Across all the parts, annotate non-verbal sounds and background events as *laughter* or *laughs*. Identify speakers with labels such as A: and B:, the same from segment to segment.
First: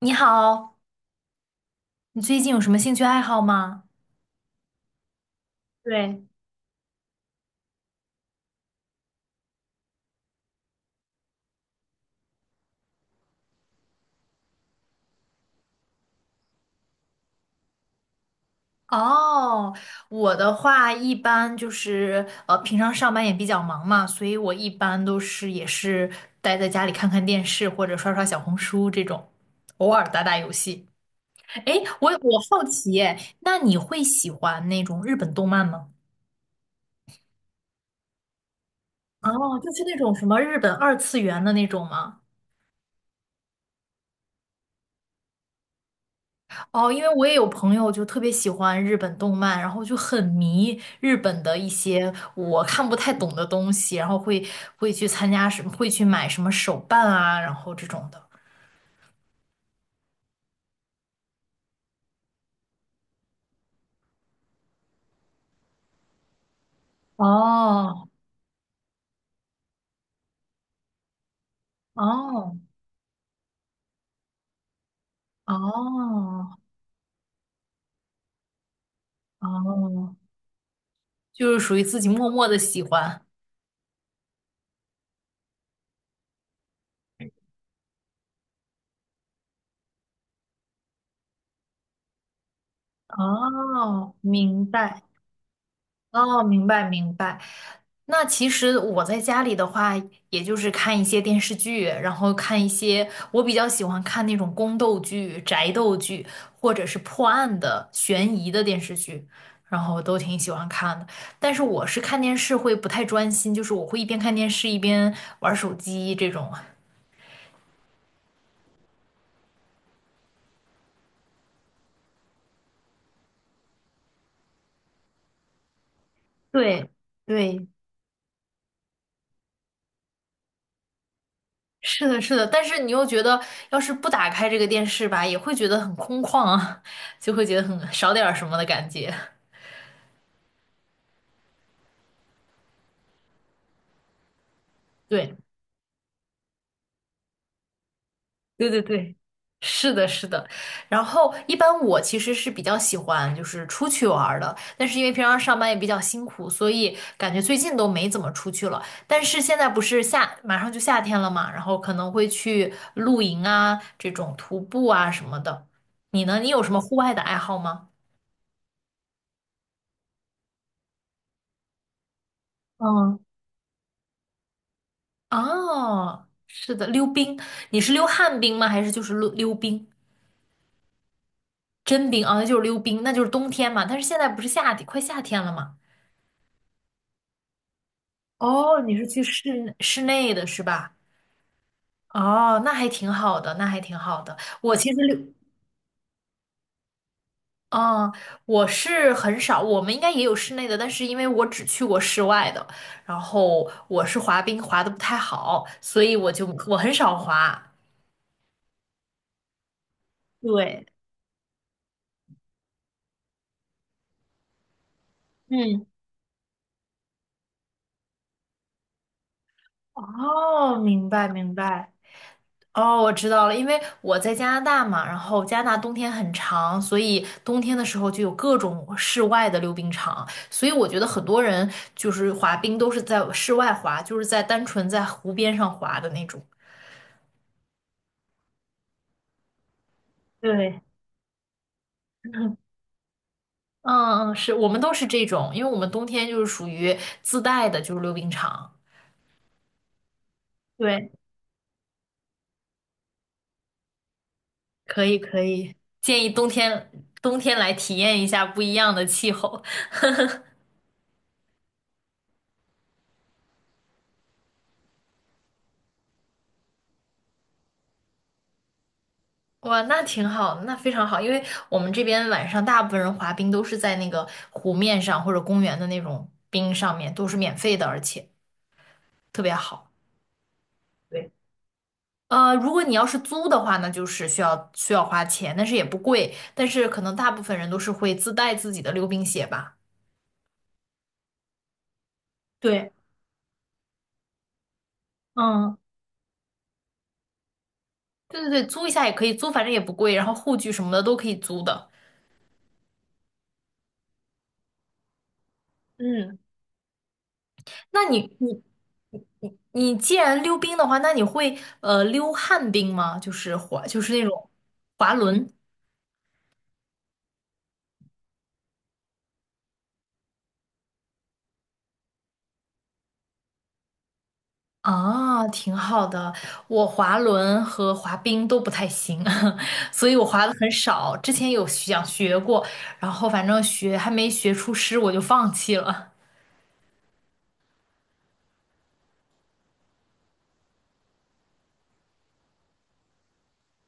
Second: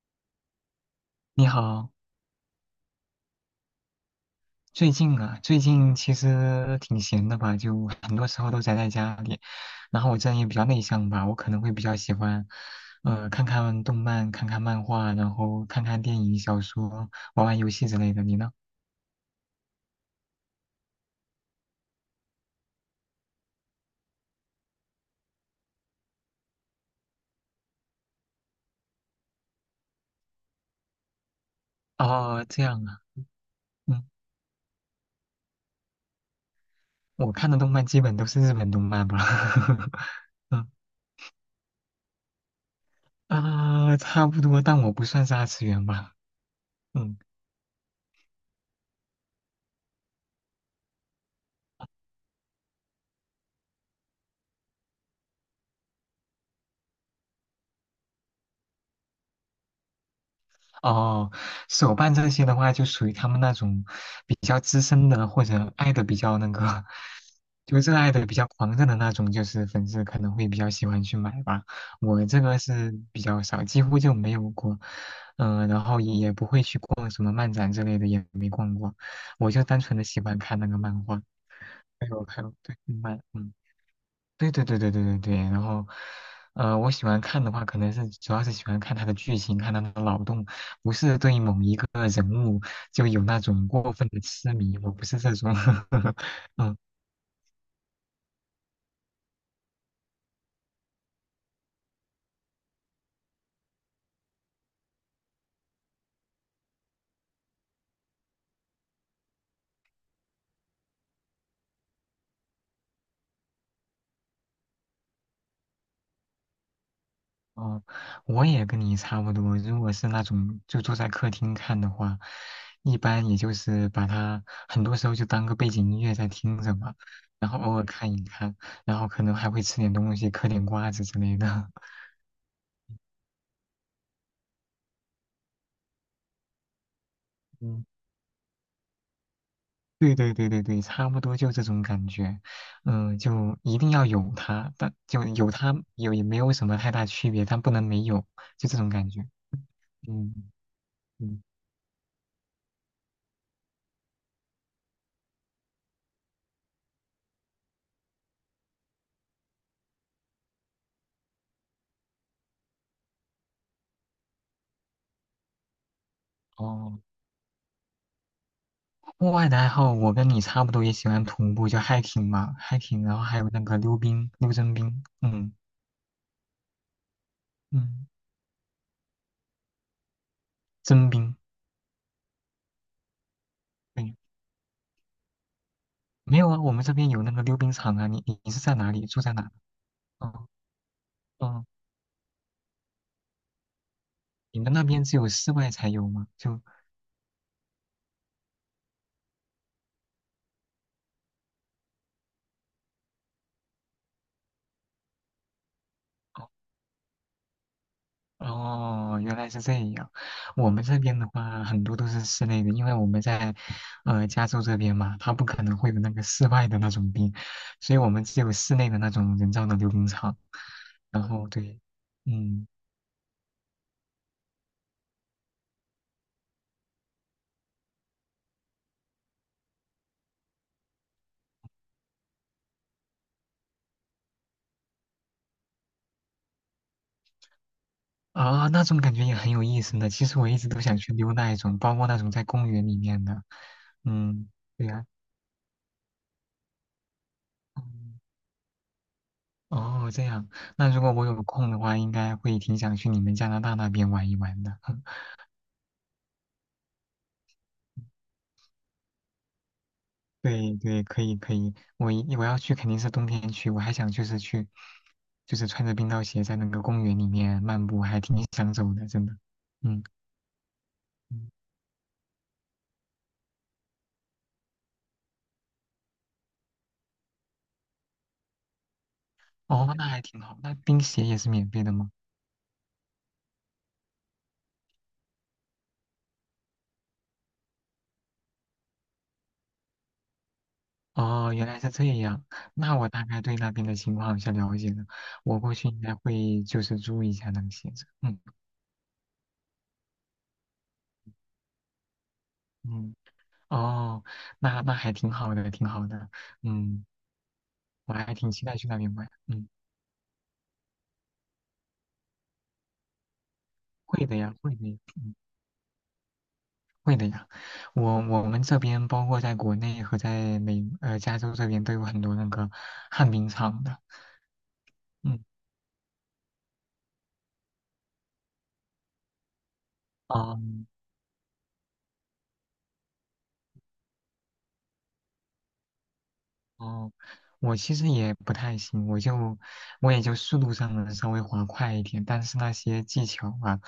A: 你好，
B: 你好。
A: 你最近有什么兴趣爱好吗？
B: 最近其
A: 对，
B: 实挺闲的吧，就很多时候都宅在家里。然后我这人也比较内向吧，我可能会比较喜欢，看看动漫，看看漫画，然后看看电影、小说，玩玩游戏之类的。你呢？
A: 哦，我的话一般就是平常上班也比较忙嘛，所以我一般也是待在家里看看电视或者刷刷小红书这种，偶尔打打游戏。哎，我
B: 哦，这
A: 好
B: 样
A: 奇
B: 啊。
A: 耶，那你会
B: 嗯，
A: 喜欢那种日本动漫吗？
B: 我看的动漫基本都是日本动漫吧。
A: 哦，就是那种
B: *laughs*
A: 什么日
B: 嗯，
A: 本二次元的那种吗？
B: 啊，差不多，但我不算是二次元吧。
A: 哦，因为
B: 嗯。
A: 我也有朋友就特别喜欢日本动漫，然后就很迷日本的一些我看不太懂的东西，然后会去参加什么，会去买什么手办啊，然后这种的。
B: 哦，手办这些的话，就属于他们那种比较资深的，或者爱的比较那个，*laughs* 就热
A: 哦
B: 爱的比较狂热的那种，就是粉丝可能会比较喜欢去买吧。我这
A: 哦
B: 个是比较少，几乎就没有过，呃，
A: 哦
B: 没逛过。我就单纯的
A: 哦，
B: 喜欢看那个漫画，
A: 就是属于自
B: 没
A: 己
B: 有
A: 默
B: 看，
A: 默的
B: 对，
A: 喜欢。
B: 嗯。对对对对对对对，然后，我喜欢看的话，可能是主要是喜欢看他的剧情，看他的脑洞，不是对某一个人物就有那种过分
A: 哦，
B: 的痴
A: 明
B: 迷，我
A: 白。
B: 不是这种。*laughs*
A: 哦，明
B: 嗯。
A: 白明白。那其实我在家里的话，也就是看一些电视剧，然后看一些我比较喜欢看那种宫斗剧、宅斗剧，或者是破案的、悬疑的电视剧，然后都挺喜欢看的。但是我是看电视会不太专心，就是我会一边看电视一边玩手机这种。
B: 哦，我也跟你差不多，如果是那种就坐在客厅看的话，一般也就是把它很多时候就当个背景音乐在听着
A: 对
B: 嘛，然后
A: 对，
B: 偶尔看一看，然后可能还会吃点东西，嗑点瓜子之类的。
A: 是的，是的。但是你又觉得，要是不打开这个电视吧，也会觉得很空旷啊，*laughs* 就会觉得
B: *laughs* 嗯。
A: 很少点儿什么的感觉。
B: 对对对对对，差不多就这种感觉。嗯，就一定要有它，但就
A: 对
B: 有它有也没有什么太大区别，但不能没有，就
A: 对
B: 这
A: 对
B: 种感
A: 对，
B: 觉。
A: 是的，是
B: 嗯
A: 的。然后
B: 嗯。
A: 一般我其实是比较喜欢就是出去玩儿的，但是因为平常上班也比较辛苦，所以感觉最近都没怎么出去了。但是现在不是夏，马上就夏天了嘛，然后可能会去露营啊，这种徒步啊什么的。你呢？你有什么户
B: 哦，
A: 外的爱好吗？
B: 户外的爱好我跟你差不多，也喜欢徒步，就 hiking 嘛，hiking，然
A: 嗯，
B: 后还有那个溜冰、溜真冰。嗯
A: 哦，是的，溜冰。你是溜
B: 嗯，
A: 旱冰吗？还是就是溜溜冰？
B: 真冰，
A: 真冰啊，那就是溜冰，那就是冬天嘛。但是
B: 对。
A: 现在不是夏天，快夏天了嘛。
B: 没有啊，我们这边有那个溜冰场啊，你是在
A: 哦，
B: 哪
A: 你是
B: 里？住
A: 去
B: 在哪？
A: 室内的
B: 哦。
A: 是吧？
B: 哦，
A: 哦，那还挺好的，那还挺好的。
B: 你们
A: 我
B: 那
A: 其实
B: 边
A: 溜，
B: 只有室外才有吗？就。
A: 嗯，我是很少，我们应该也有室内的，但是因为我只去过室外的，然后我是滑冰滑的不太好，所以我很少滑。
B: 哦，原来是这样。我们
A: 对，
B: 这边的话，很多都是室内的，因为我们在加州这边嘛，它不可能
A: 嗯，
B: 会有那个室外的那种冰，所以我们只有室内的那种人造的溜冰场。
A: 哦，明
B: 然
A: 白
B: 后
A: 明
B: 对。
A: 白。
B: 嗯。
A: 哦，我知道了，因为我在加拿大嘛，然后加拿大冬天很长，所以冬天的时候就有各种室外的溜冰场，所以我觉得很多人就是滑冰都是在室外滑，就是在单纯在湖边上滑的那种。
B: 啊，那种感觉也很有意思呢。其实我一直
A: 对，
B: 都想去溜那一种，包括那种在
A: 嗯
B: 公园里面的。
A: 嗯，
B: 嗯，
A: 是我们
B: 对
A: 都是
B: 呀、
A: 这种，因为我们冬天就是属于自带的，就是溜冰场。
B: 嗯。哦，这样。
A: *laughs*
B: 那如
A: 对，
B: 果我有空的话，应该会挺想去你们加拿大那边玩一玩的。
A: 可
B: *laughs*
A: 以可以，建议冬天来体验一下不一样的气候。
B: 对对，可以可以，我要去肯定是冬天去，我还想就是去，就是穿着冰刀鞋在那个公园里面漫步，还挺想走的，真的。
A: 哇，那
B: 嗯。
A: 挺好那非常好，因为
B: 嗯。
A: 我们这边晚上大部分人滑冰都是在那个湖面上或者公园的那种冰上面，都是免费的，而且特别好。
B: 哦，那还挺好。那冰鞋
A: 对，
B: 也是免费的吗？
A: 如果你要是租的话，那就是需要花钱，但是也不贵，但是可能大部分人都是会自带自己的溜冰鞋吧。
B: 哦，原来是这样。
A: 对，
B: 那我大概对那边的情况有些了解了，我过
A: 嗯
B: 去应该会就是注意一下那个鞋子。嗯。
A: 对对对，租一下也可以租，反正也不贵，然后护具什么的都可以租的。
B: 嗯，哦，那那还挺好的，挺好的。
A: 嗯。
B: 嗯，
A: 那
B: 我
A: 你
B: 还挺
A: 你
B: 期待去那边玩。
A: 你
B: 嗯，
A: 你既然溜冰的话，那你会溜旱冰吗？就是滑，就是那
B: 会的
A: 种
B: 呀，会的呀。
A: 滑
B: 嗯，
A: 轮
B: 会的呀，我们这边包括在国内和在加州这边都有很多那个旱冰场的。嗯。
A: 啊，挺好的。我滑轮和滑冰都不太行，*laughs* 所以我滑的
B: 哦。
A: 很少。之前有想学过，然后反正学还没学出师，我就放弃了。
B: 哦，我其实也不太行，我也就速度上能稍微滑快一点，但是那些技巧啊，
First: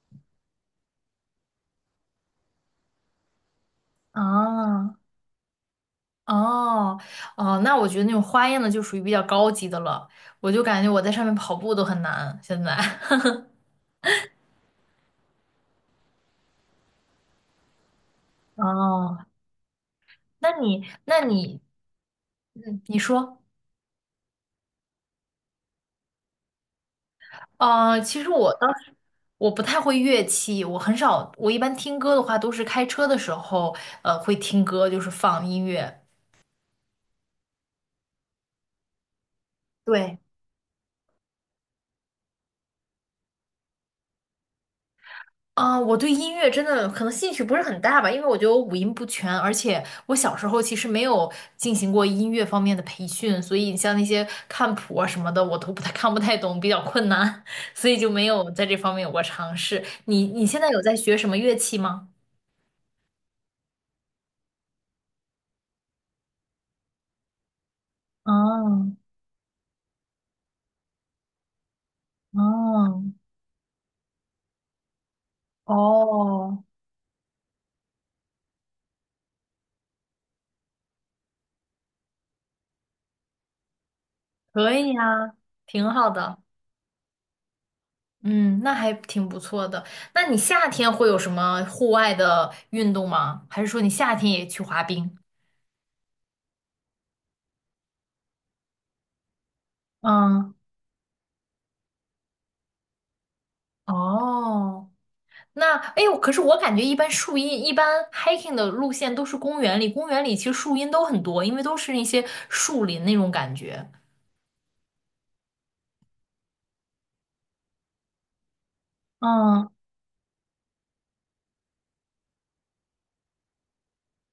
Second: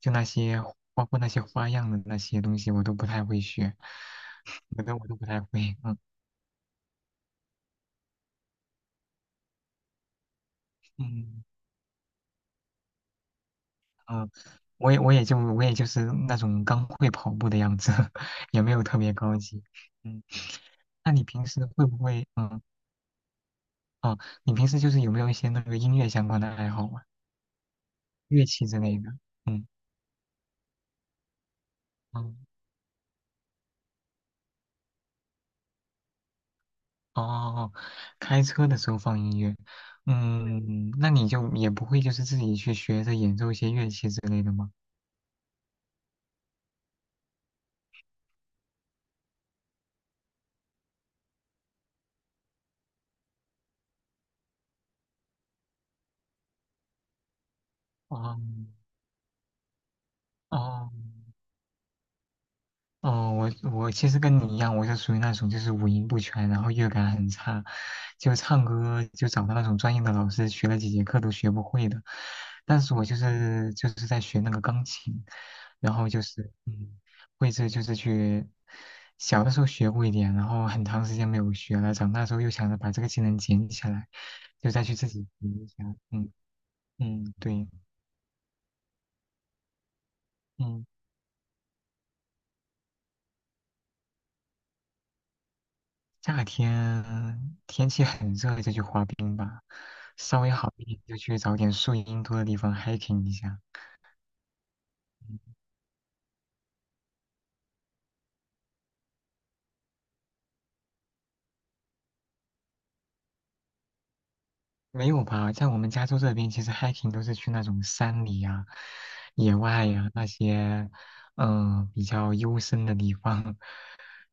B: 就那些包括那些花样的那些东西，我都不太会学。*laughs* 我
A: 啊，
B: 都我都不太会。嗯
A: 哦哦，那我觉得那种花样的就属于比较高级的了，我就感觉我在上面
B: 嗯。
A: 跑步都很难，现在。*laughs*
B: 嗯，我也就是那种刚会跑步的样子。*laughs* 也没有特别
A: 哦，
B: 高级。嗯，
A: 那你，
B: 那
A: 那
B: 你平
A: 你，
B: 时会不会
A: 嗯，你说，
B: 哦，你平时就是有没有一些那个音乐相关的爱好啊？
A: 啊，其实
B: 乐
A: 我
B: 器
A: 当
B: 之
A: 时
B: 类的？
A: 我不
B: 嗯。
A: 太会乐器，我很少，我一般听歌的话
B: 嗯。
A: 都是开车的时候，会听歌，就是放音乐。
B: 哦，开车的时候放音乐。
A: 对，
B: 嗯，那你就也不会就是自己去学着演奏一些乐器之类的吗？
A: 啊、我对音乐真的可能兴趣不是很大吧，因为我觉得我五音不全，而且我小时候其实没有进行过音乐方面的培训，所以像那些看谱啊什么的，我都不太 *laughs* 看不太懂，比较困难，*laughs* 所以就没
B: 哦。
A: 有在这方面有过尝试。你你现在有
B: 哦。
A: 在学什么乐器吗？
B: 哦，我其实跟你一样，我是属于那种就是五音不全，然后乐感很差，就唱
A: 啊。
B: 歌就找到那种专业的老师学了几节课都学不会的。但是
A: 哦
B: 我就是在学那个钢琴，然后就是
A: 哦，
B: 会是就是去小的时候学过一点，然后很长时间没有学了，长大之后又想着把这个技能捡起来，就
A: 可
B: 再
A: 以
B: 去自己
A: 呀，
B: 学一下。
A: 挺好
B: 嗯
A: 的。
B: 嗯，对。
A: 嗯，那还挺不错的。那你夏
B: 嗯。
A: 天会有什么户外的运动吗？还是说你夏天也去滑冰？
B: 夏天天气很热就去滑冰吧，稍微
A: 嗯，
B: 好一点就去找点树荫多的地方 hiking 一下。
A: 哦，那哎呦，可是我感觉一般树荫，一般 hiking 的路线都是公园里，公园里其实树荫都很多，因为都是一些树林那种感觉。
B: 没有吧，在我们加州这边，其实 hiking 都是去那种山里呀、野
A: 嗯，
B: 外呀、那些，比较幽深的地方，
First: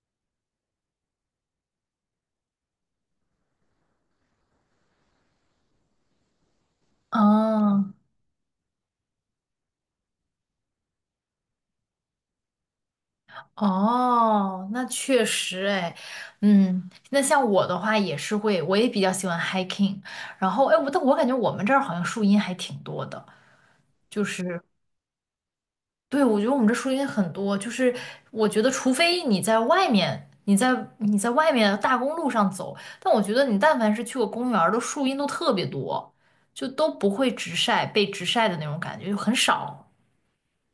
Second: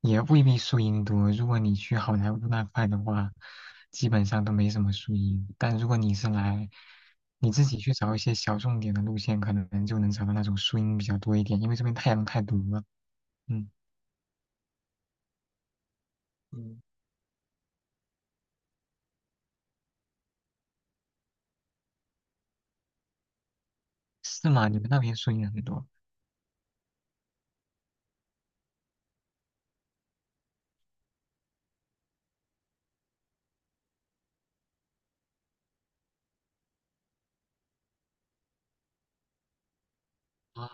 B: 也未必树荫多。如果你去好莱坞那块的话，基本上都没什么树荫。但如果你是来，你自己去
A: 嗯，
B: 找一些小众点的路线，可能就能找到那种树荫比较多一点，因为这边太阳太毒了。嗯。
A: 哦，那确实哎，
B: 嗯，
A: 嗯，那像我的话也是会，我也比较喜欢 hiking，然后哎，但我感觉我们这儿好像树荫还挺多的，就
B: 是
A: 是
B: 吗？你们那边树荫很多。
A: 对，我觉得我们这树荫很多，就是我觉得除非你在外面，你在外面大公路上走，但我觉得你但凡是去过公园儿的树荫都特别多，就都不会直晒，被直晒的那种感觉就很少。
B: 啊，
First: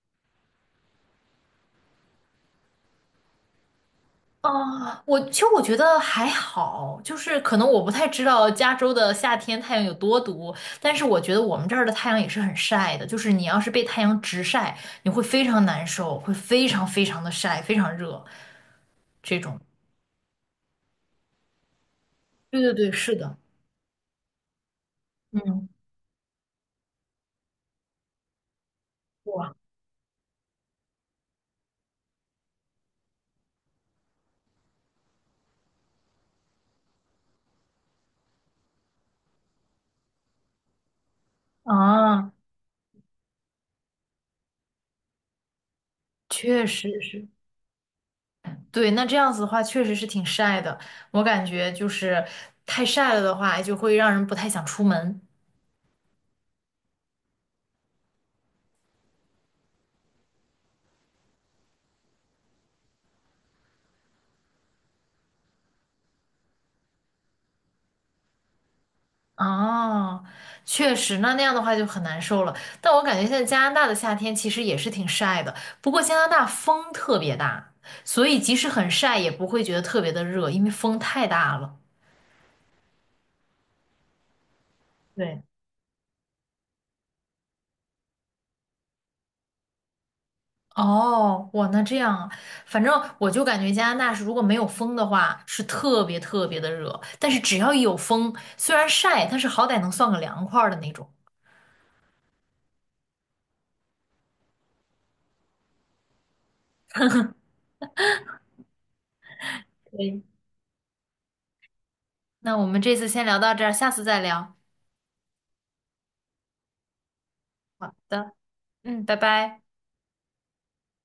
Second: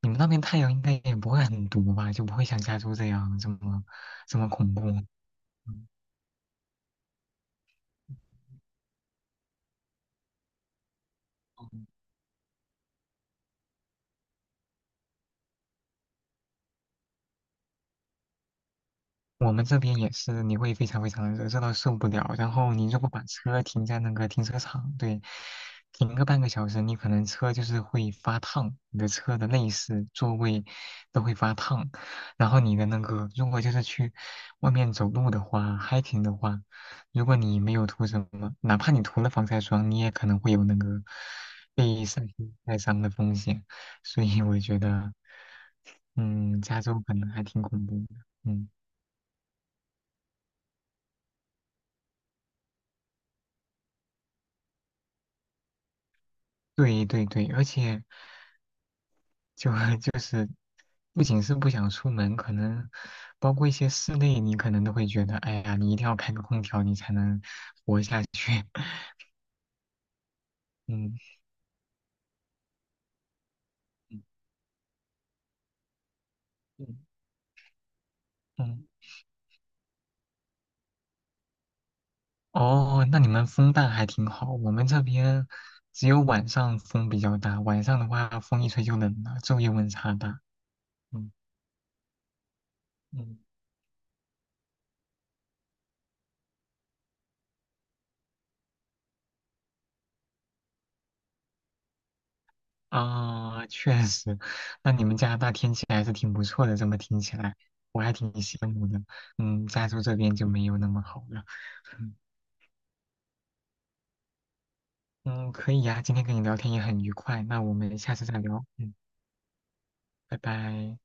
B: 你们那边太阳应该也不会很毒吧？就不会像加州这样这么恐怖。
A: 啊，我其实我觉
B: 嗯，
A: 得还好，就是可能我不太知道加州的夏天太阳有多毒，但是我觉得我们这儿的太阳也是很晒的，就是你要是被太阳直晒，你会非常难受，会非常非常的晒，非常热这
B: 我
A: 种。
B: 们这边也是，你会非常非常热，热到受不了。然
A: 对对
B: 后
A: 对，
B: 你如果
A: 是
B: 把
A: 的，
B: 车停在那个停车场，对，
A: 嗯，
B: 停个半个小时，你可能车就是会发烫，你的车的
A: 哇，
B: 内饰、座位都会发烫。然后你的那个，如果就是去外面走路的话，hiking 的话，如果你没有涂什么，哪怕你涂了防晒霜，你也可能会有那个被晒
A: 啊，
B: 黑晒伤的风险。所以我觉得，嗯，
A: 确
B: 加州
A: 实
B: 可
A: 是，
B: 能还挺恐怖的。嗯。
A: 对，那这样子的话确实是挺晒的，我感觉就是太晒了的话，就会让人不太想出门。
B: 对对对，而且就 *laughs* 就是不仅是不想出门，可能包括一些室内，你可能都会觉得，哎呀，你一定要开个空调，你才能活下去。*laughs*
A: 哦，确实，那
B: 嗯
A: 那样的话就很难受了。但我感觉现在加拿大的夏天其实也是挺晒的，不过加拿大
B: 嗯
A: 风特别大，所以即使
B: 嗯。
A: 很晒也不会觉得特别的热，因为风太大了。
B: 哦，那你们风大还挺好，我们这
A: 对，
B: 边只有晚上风比较大，晚上的话风一吹就冷了，昼夜温差大。嗯
A: 哦，哇，那这样啊，反正我
B: 嗯。
A: 就感觉加拿大是如果没有风的话，是特别特别的热，但是只要一有风，虽然晒，但是好歹能算个凉快儿的那种。
B: 啊，确实，那你们加拿大天气还是挺不错的，这么听起来，我还挺羡慕的。嗯，加州这
A: 对，
B: 边就没有那么好了。
A: 那我们这次先聊到这儿，下次再聊。
B: 嗯，可以呀，今天跟你聊天也很愉快，那我
A: 好
B: 们下次
A: 的。
B: 再聊。嗯，
A: 嗯，拜拜。
B: 拜拜。